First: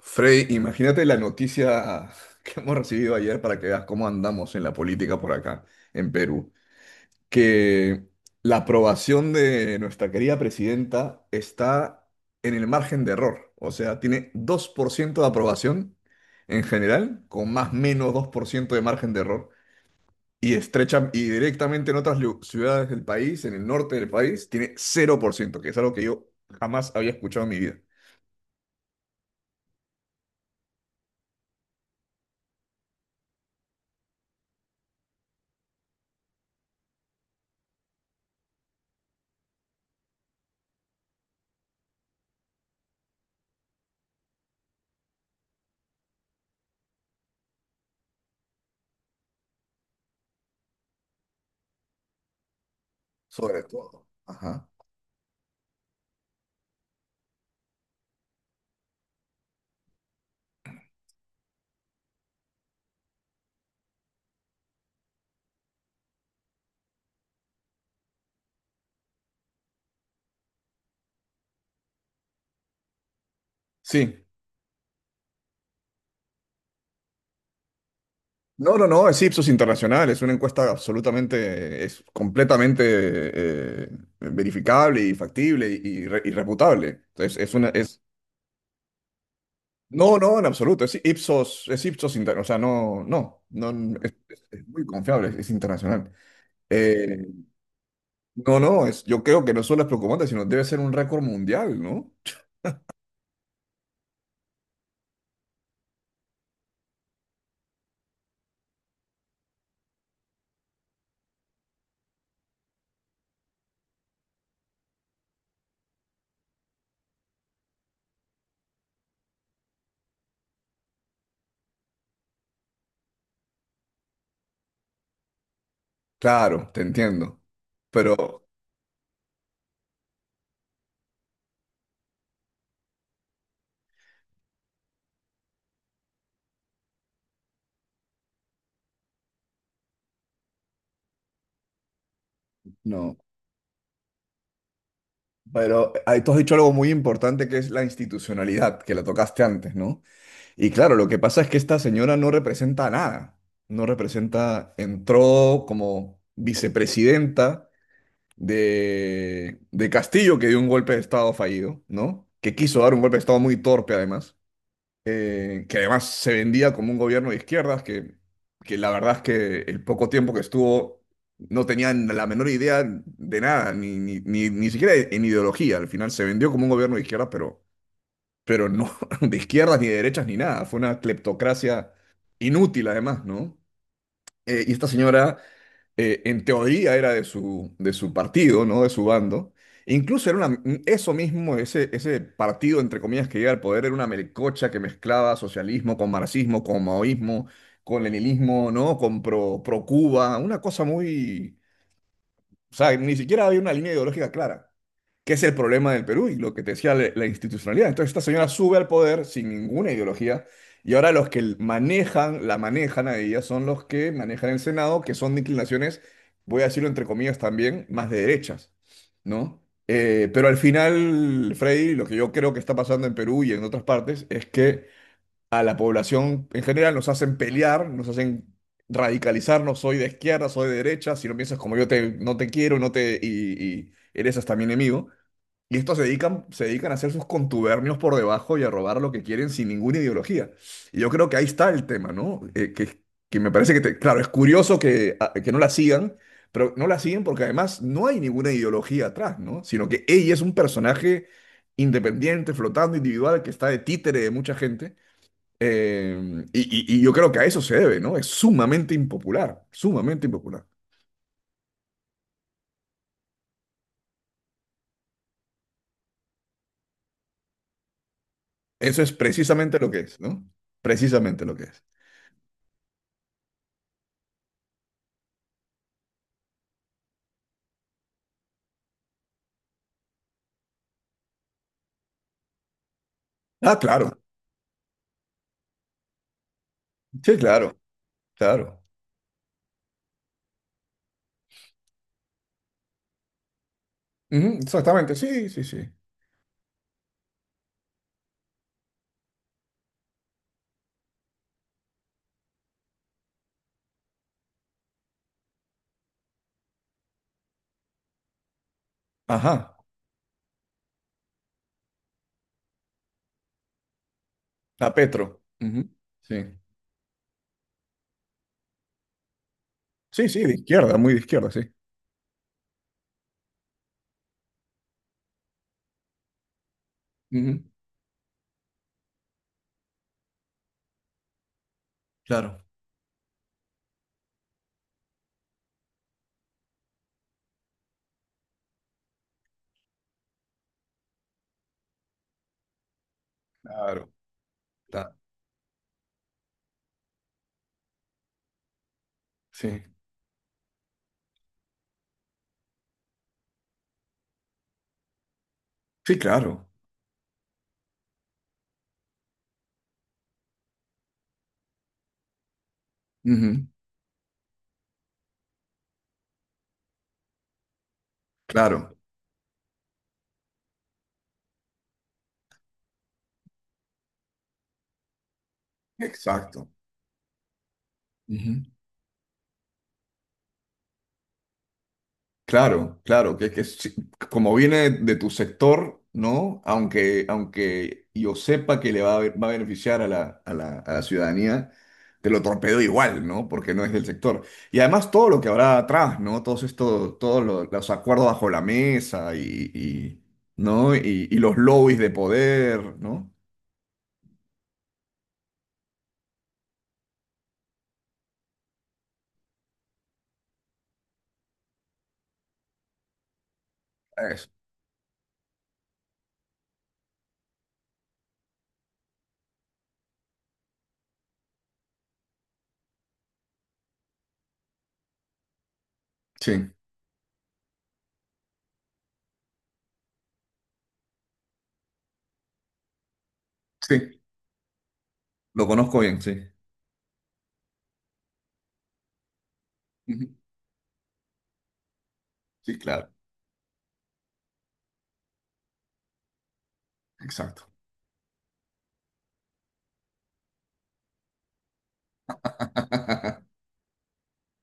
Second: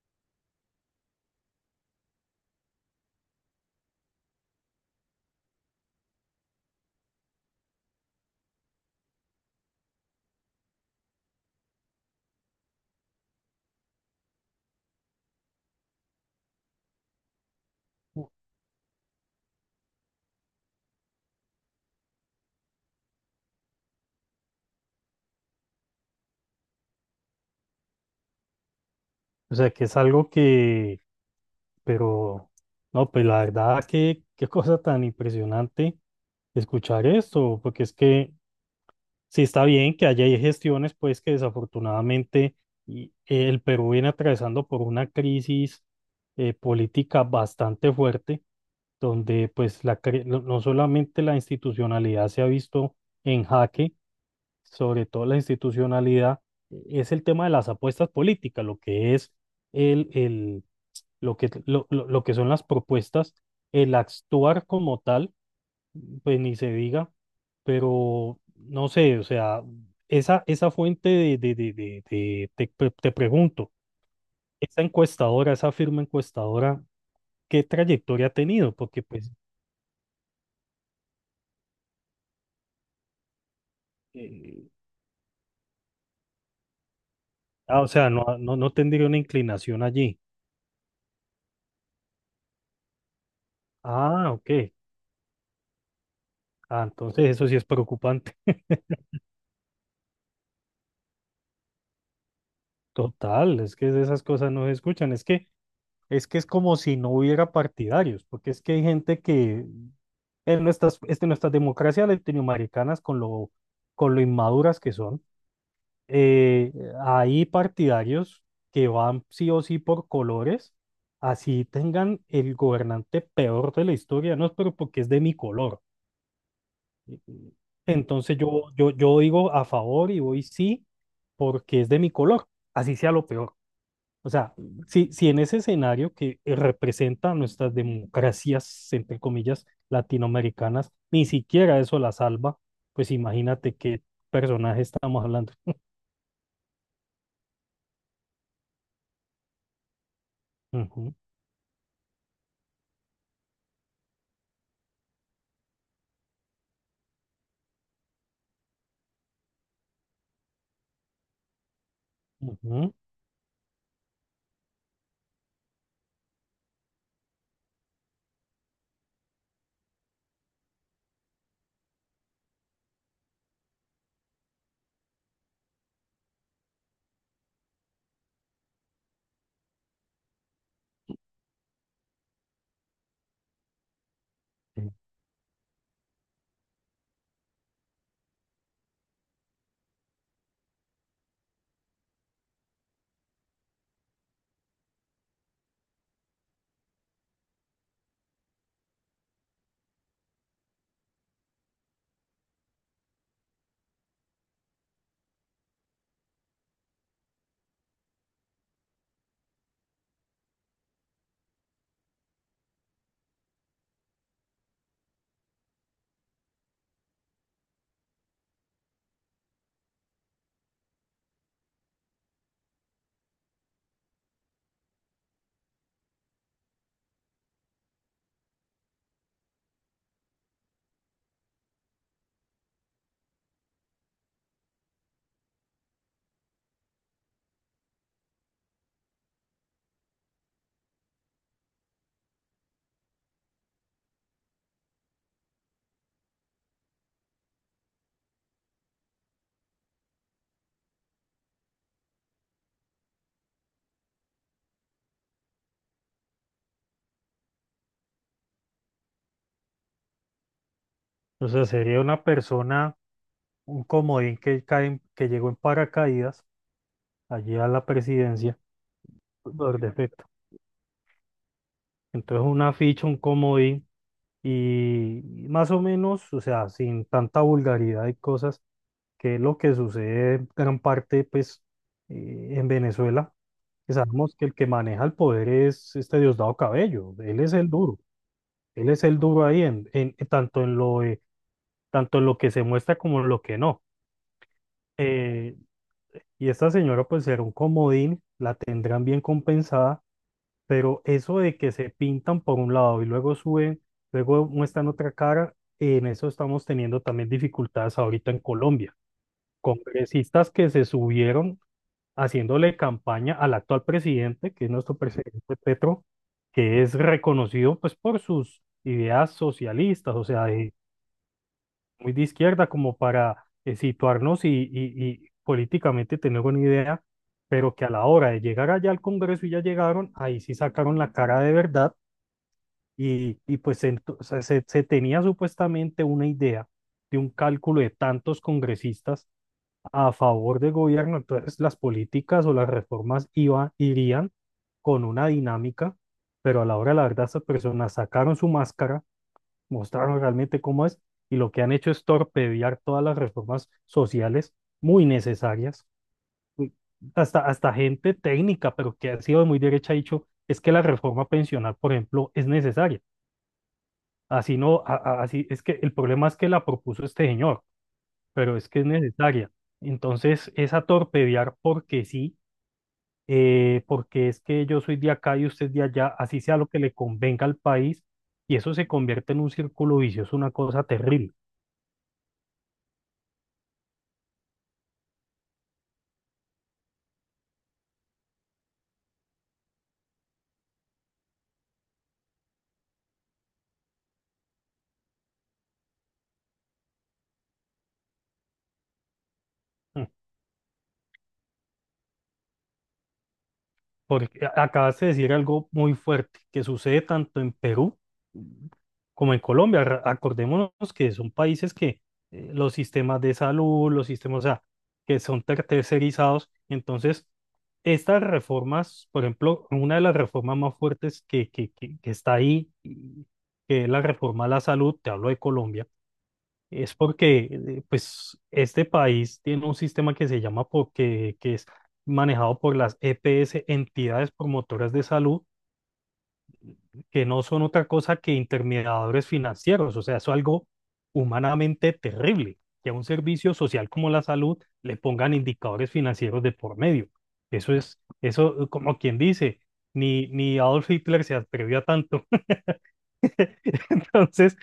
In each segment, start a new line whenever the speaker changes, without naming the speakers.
Frey, imagínate la noticia que hemos recibido ayer para que veas cómo andamos en la política por acá, en Perú, que la aprobación de nuestra querida presidenta está en el margen de error, o sea, tiene 2% de aprobación en general, con más o menos 2% de margen de error, y estrecha y directamente en otras ciudades del país, en el norte del país, tiene cero por ciento. Que es algo que yo jamás había escuchado en mi vida,
O sea, que es algo que, pero, no, pues la verdad, que qué cosa tan impresionante escuchar esto, porque es que sí está bien que haya gestiones, pues que desafortunadamente el Perú viene atravesando por una crisis política bastante fuerte, donde pues no solamente la institucionalidad se ha visto en
sobre
jaque,
todo. Ajá.
sobre todo la institucionalidad. Es el tema de las apuestas políticas, lo que es lo que son las propuestas, el actuar como tal, pues ni se diga, pero no sé, o sea, esa fuente de te pregunto,
Sí,
esa encuestadora, esa firma encuestadora, ¿qué trayectoria ha tenido?
no, no,
Porque
no, es
pues,
Ipsos Internacional, es una encuesta absolutamente, es completamente eh,
eh,
verificable y factible y, y reputable. Entonces es una,
ah, o
es,
sea, no tendría una inclinación allí.
no, no, en absoluto, es Ipsos Internacional, o sea, no, no, no, es,
Ah,
es
ok.
muy confiable, es internacional.
Ah, entonces
Eh,
eso sí es preocupante.
no, no, es, yo creo que no solo es preocupante, sino debe ser un récord mundial, ¿no?
Total, es que esas cosas no se escuchan. Es que es como si no hubiera partidarios, porque es que hay gente que en nuestras democracias latinoamericanas, con lo inmaduras que son, eh, hay partidarios que van sí o sí por colores, así tengan el gobernante peor de la historia, no, pero porque es de mi color.
Claro, te entiendo,
Entonces
pero
yo digo a favor y voy sí porque es de mi color, así sea lo peor. O sea, si en ese escenario que representa nuestras democracias, entre comillas, latinoamericanas, ni siquiera eso la salva, pues
no,
imagínate qué personaje estamos hablando.
pero ahí tú has dicho algo muy importante que es la institucionalidad, que la tocaste antes, ¿no? Y claro, lo
Ujú,
que pasa es que esta señora no representa nada. No representa, entró como vicepresidenta de Castillo, que dio un golpe de Estado fallido, ¿no? Que quiso dar
ujú.
un golpe de Estado muy torpe, además. Que además se vendía como un gobierno de izquierdas, que la verdad es que el poco tiempo que estuvo no tenían la menor idea de nada, ni, ni, ni, ni siquiera en ideología. Al final se vendió como un gobierno de izquierdas, pero no de izquierdas ni de derechas ni nada. Fue una cleptocracia inútil además, ¿no? Y esta
Sí.
señora, en teoría, era de su partido, ¿no? De su bando. E incluso era una, eso mismo, ese partido, entre comillas, que llega al poder, era una melcocha que mezclaba socialismo con marxismo, con maoísmo, con leninismo, ¿no? Con pro, pro Cuba, una cosa muy… O sea, ni siquiera había una línea ideológica clara que es el problema del Perú y lo que te decía la, la institucionalidad. Entonces esta señora sube al poder sin ninguna ideología y ahora los que manejan, la manejan a ella son los que manejan el Senado, que son de inclinaciones, voy a decirlo entre comillas también, más de derechas, ¿no? Pero al final, Freddy, lo que yo creo que está pasando en Perú y en otras partes es que a la población en general nos hacen pelear, nos hacen radicalizarnos, soy de izquierda, soy de derecha, si no piensas como yo te, no te quiero, no te, y eres hasta mi enemigo. Y estos se dedican a hacer sus contubernios por debajo y a robar lo que quieren sin ninguna ideología. Y yo creo que ahí está el tema, ¿no? Que me parece que, claro, es curioso que, que no la sigan, pero no la siguen porque además no hay ninguna ideología atrás, ¿no? Sino que ella es un personaje independiente, flotando, individual, que está de títere de mucha gente. Y, y yo creo que a eso se debe, ¿no? Es sumamente impopular, sumamente impopular.
O sea, sería una persona, un comodín que, cae, que llegó en paracaídas allí a la presidencia
Eso es precisamente
por
lo que es,
defecto.
¿no? Precisamente lo que es.
Entonces, una ficha, un comodín, y más o menos, o sea, sin tanta vulgaridad y cosas que es lo que sucede en gran parte pues en Venezuela,
Ah,
que
claro.
sabemos que el que maneja el poder es este Diosdado Cabello,
Sí,
él es el
claro.
duro,
Claro.
él es el duro ahí tanto en tanto en lo que se muestra como en lo que no.
Ujú, exactamente, sí,
Eh,
sí, sí.
y esta señora pues será un comodín, la tendrán bien compensada, pero eso de que se pintan por un lado y luego suben, luego muestran otra cara, en eso estamos teniendo también dificultades ahorita en Colombia.
Ajá.
Congresistas que se subieron haciéndole campaña al actual presidente, que es
A
nuestro
Petro.
presidente
Ujú,
Petro,
sí.
que es reconocido pues por sus ideas socialistas, o
Sí, sí,
sea,
de izquierda, muy de izquierda, sí.
muy de izquierda como para situarnos y políticamente tener una idea,
Ujú.
pero que a la hora de llegar allá al Congreso y ya llegaron, ahí sí sacaron la cara de verdad
Claro.
pues o sea, se tenía supuestamente una idea de un cálculo de tantos congresistas a favor del gobierno, entonces las políticas o las reformas
Claro.
irían con
ta-
una dinámica, pero a la hora de la verdad estas personas sacaron su máscara,
Sí.
mostraron realmente cómo es y lo que han hecho es torpedear todas las reformas sociales muy necesarias.
Sí, claro.
Uy, hasta gente técnica, pero que ha sido de muy derecha, ha dicho, es que la reforma pensional, por ejemplo, es necesaria.
Ujú,
Así no, así es que el problema es que la propuso este señor pero es que es
claro.
necesaria. Entonces, esa torpedear porque sí, porque es que yo soy de acá y usted de allá, así sea lo
Exacto.
que le convenga al país, y
Ujú.
eso se convierte en un círculo vicioso, una cosa terrible.
Claro, claro, que sí, como viene de tu sector, ¿no? Aunque, aunque yo sepa que le va a, va a beneficiar a la, a la, a la ciudadanía, te lo torpedo igual, ¿no? Porque no es del sector. Y además todo lo que habrá atrás, ¿no? Todos estos, todos los, acuerdos bajo la mesa y, ¿no? Y los lobbies de poder, ¿no?
Porque acabas de decir algo muy fuerte que sucede tanto en Perú como en Colombia. Acordémonos que son países que los sistemas de salud, los sistemas, o
Eso.
sea, que son tercerizados. Entonces, estas reformas, por ejemplo, una de las reformas más fuertes que está ahí, que es la reforma a la salud, te hablo de Colombia
Sí,
es porque, pues, este país tiene un sistema que se llama porque, que es manejado por las EPS,
sí,
entidades promotoras de salud,
lo conozco bien, sí.
que no son otra cosa que intermediadores financieros. O sea, es
Ujú.
algo humanamente terrible
Sí,
que a un
claro,
servicio social como la salud le pongan indicadores financieros de por medio.
exacto.
Eso es, eso, como quien dice, ni Adolf Hitler se atrevió a tanto. Entonces,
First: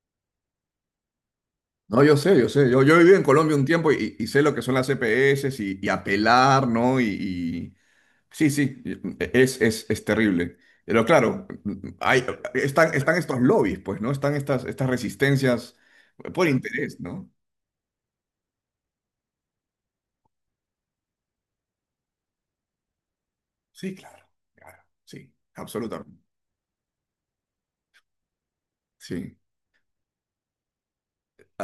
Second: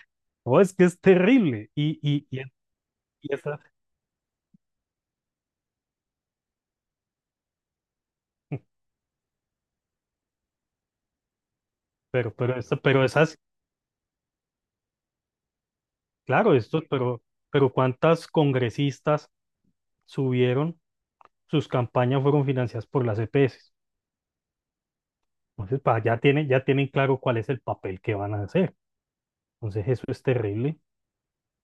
no, es que es terrible.
No, yo sé, yo sé. Yo viví en
Y
Colombia
esa-
un tiempo y sé lo que son las EPS y apelar, ¿no? Y- sí, sí, es terrible. Pero claro, hay,
Pero,
están,
pero
están
esas,
estos lobbies, pues, ¿no? Están estas, estas resistencias por
claro, estos,
interés, ¿no?
pero ¿cuántas congresistas subieron? Sus campañas fueron financiadas por las EPS.
Sí, claro, claro, sí,
Entonces, pa,
absolutamente.
ya tienen claro cuál es el papel que van a hacer.
Sí.
Entonces, eso es terrible.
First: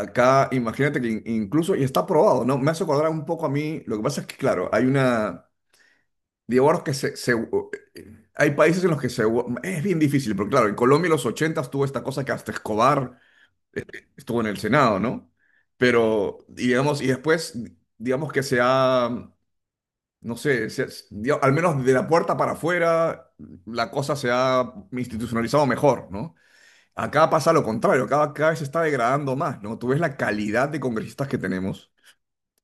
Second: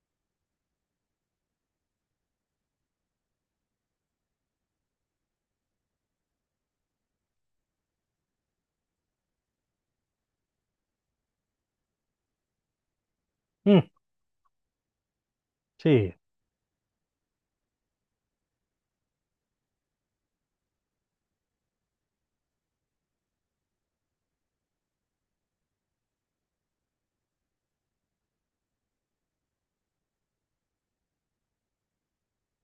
Acá, imagínate que incluso, y está aprobado, ¿no? Me hace acordar un poco a mí, lo que pasa es que, claro, hay una… Divorcios que se, Hay países en los que se… Es bien difícil, porque claro, en Colombia en los 80 tuvo esta cosa que hasta Escobar eh,
Mm,
estuvo en el Senado, ¿no?
sí,
Pero, y digamos, y después, digamos que se ha, no sé, al menos de la puerta para afuera, la cosa se ha institucionalizado mejor, ¿no? Acá pasa lo contrario, cada, cada vez se está degradando más, ¿no? Tú ves la calidad de congresistas que tenemos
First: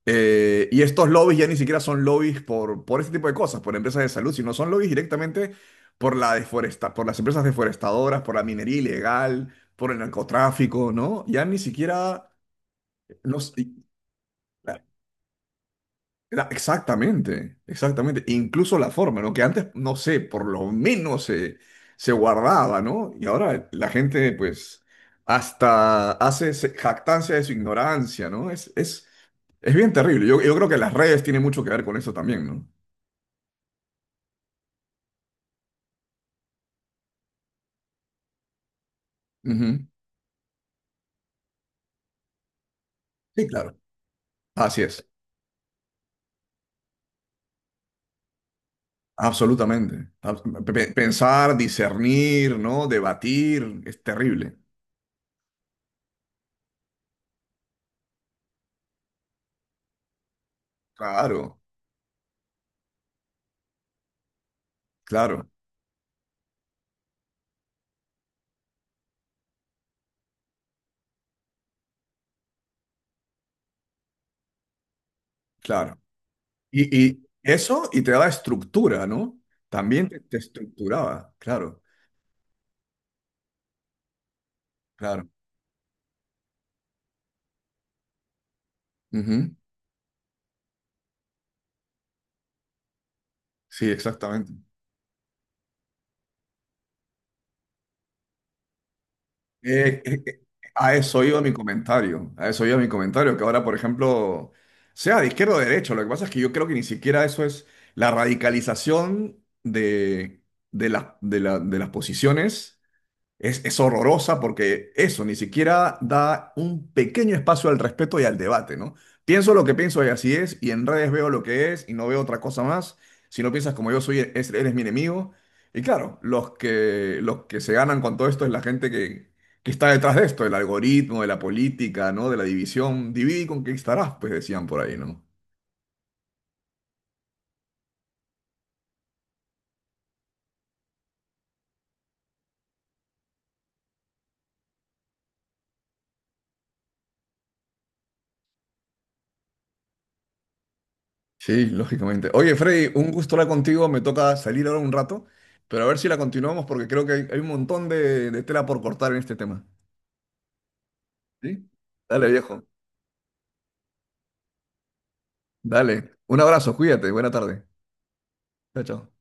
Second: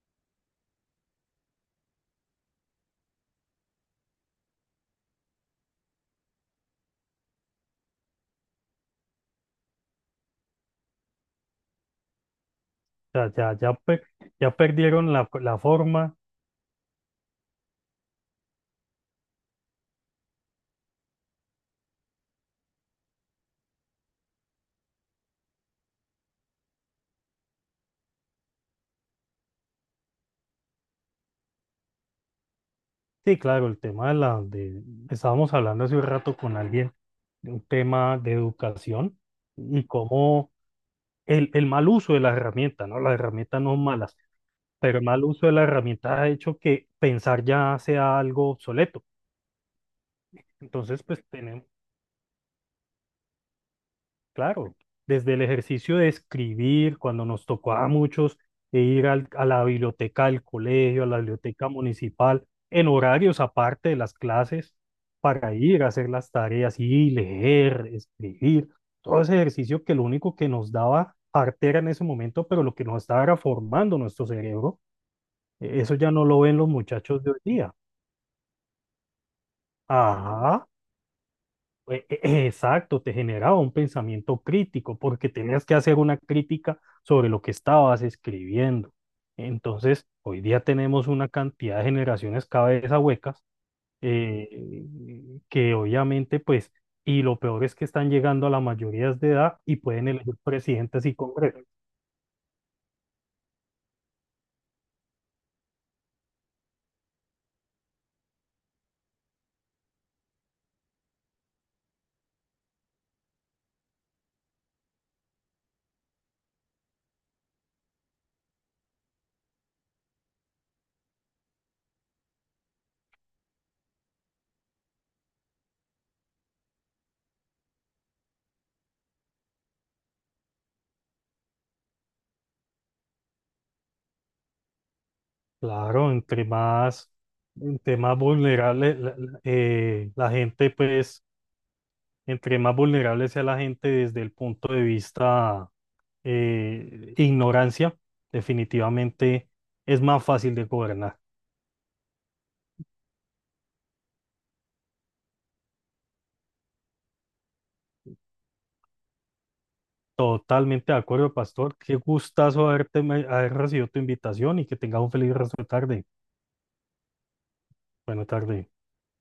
y estos lobbies ya ni siquiera son lobbies por este tipo de cosas, por empresas de salud, sino son lobbies directamente por la deforesta, por las empresas deforestadoras, por la minería ilegal, por el narcotráfico, ¿no? Ya ni siquiera… No, sé,
ya, ya
la-
perdieron la, la forma.
exactamente, exactamente. Incluso la forma, ¿no? Que antes, no sé, por lo menos se, se guardaba, ¿no? Y ahora la gente, pues, hasta hace jactancia de su ignorancia, ¿no? Es bien terrible. Yo creo que las redes tienen mucho que ver con eso también, ¿no?
Sí, claro, el tema de estábamos hablando hace un rato con alguien de un tema de educación y
Ujú.
cómo el mal uso de las herramientas, ¿no? Las
Sí,
herramientas no
claro.
son malas
Así
pero el
es.
mal uso de la herramienta ha hecho que pensar ya sea algo obsoleto.
Absolutamente.
Entonces, pues
Pensar,
tenemos,
discernir, ¿no? Debatir, es terrible.
claro, desde el ejercicio de escribir, cuando nos tocó a muchos e ir a la biblioteca del colegio, a la
Claro,
biblioteca municipal, en horarios aparte de las clases,
claro,
para ir a hacer las tareas y leer, escribir, todo ese ejercicio que lo único que nos daba artera en ese momento, pero lo que nos estaba era formando nuestro cerebro, eso
claro.
ya no lo ven los muchachos
Y
de hoy día.
eso, y te daba estructura, ¿no? También te
Ajá,
estructuraba, claro,
pues, exacto, te generaba un pensamiento crítico
claro.
porque tenías que hacer una crítica sobre lo que estabas escribiendo.
Ujú.
Entonces, hoy día tenemos una cantidad de generaciones cabeza huecas
Sí, exactamente.
eh, que obviamente, pues, y lo peor es que están llegando a la mayoría de edad y
Eh,
pueden
eh,
elegir
eh, a
presidentes y
eso iba mi
congresos.
comentario, a eso iba mi comentario, que ahora, por ejemplo, sea de izquierda o de derecha, lo que pasa es que yo creo que ni siquiera eso es la radicalización de, de las posiciones. Es horrorosa porque eso ni siquiera da un pequeño espacio al respeto y al debate, ¿no? Pienso lo que pienso y así es, y en redes veo lo que es y no veo otra cosa más. Si no piensas como yo soy, eres mi enemigo. Y claro, los que se ganan con todo esto es la gente que está detrás de esto, del algoritmo, de la política, ¿no? De la división. Divide y conquistarás, pues decían por ahí, ¿no?
Claro, entre más vulnerable la gente, pues, entre más vulnerable sea la gente desde el punto de vista ignorancia, definitivamente es más fácil de gobernar.
Sí, lógicamente. Oye, Freddy, un gusto hablar contigo. Me toca salir ahora un rato, pero a ver si la continuamos porque creo que hay un montón de tela por cortar en este tema.
Totalmente de acuerdo,
¿Sí?
pastor. Qué
Dale, viejo.
gustazo haberte, haber recibido tu invitación y que tengas un feliz resto de tarde.
Dale. Un abrazo, cuídate. Buena tarde.
Buena tarde.
Chao, chao.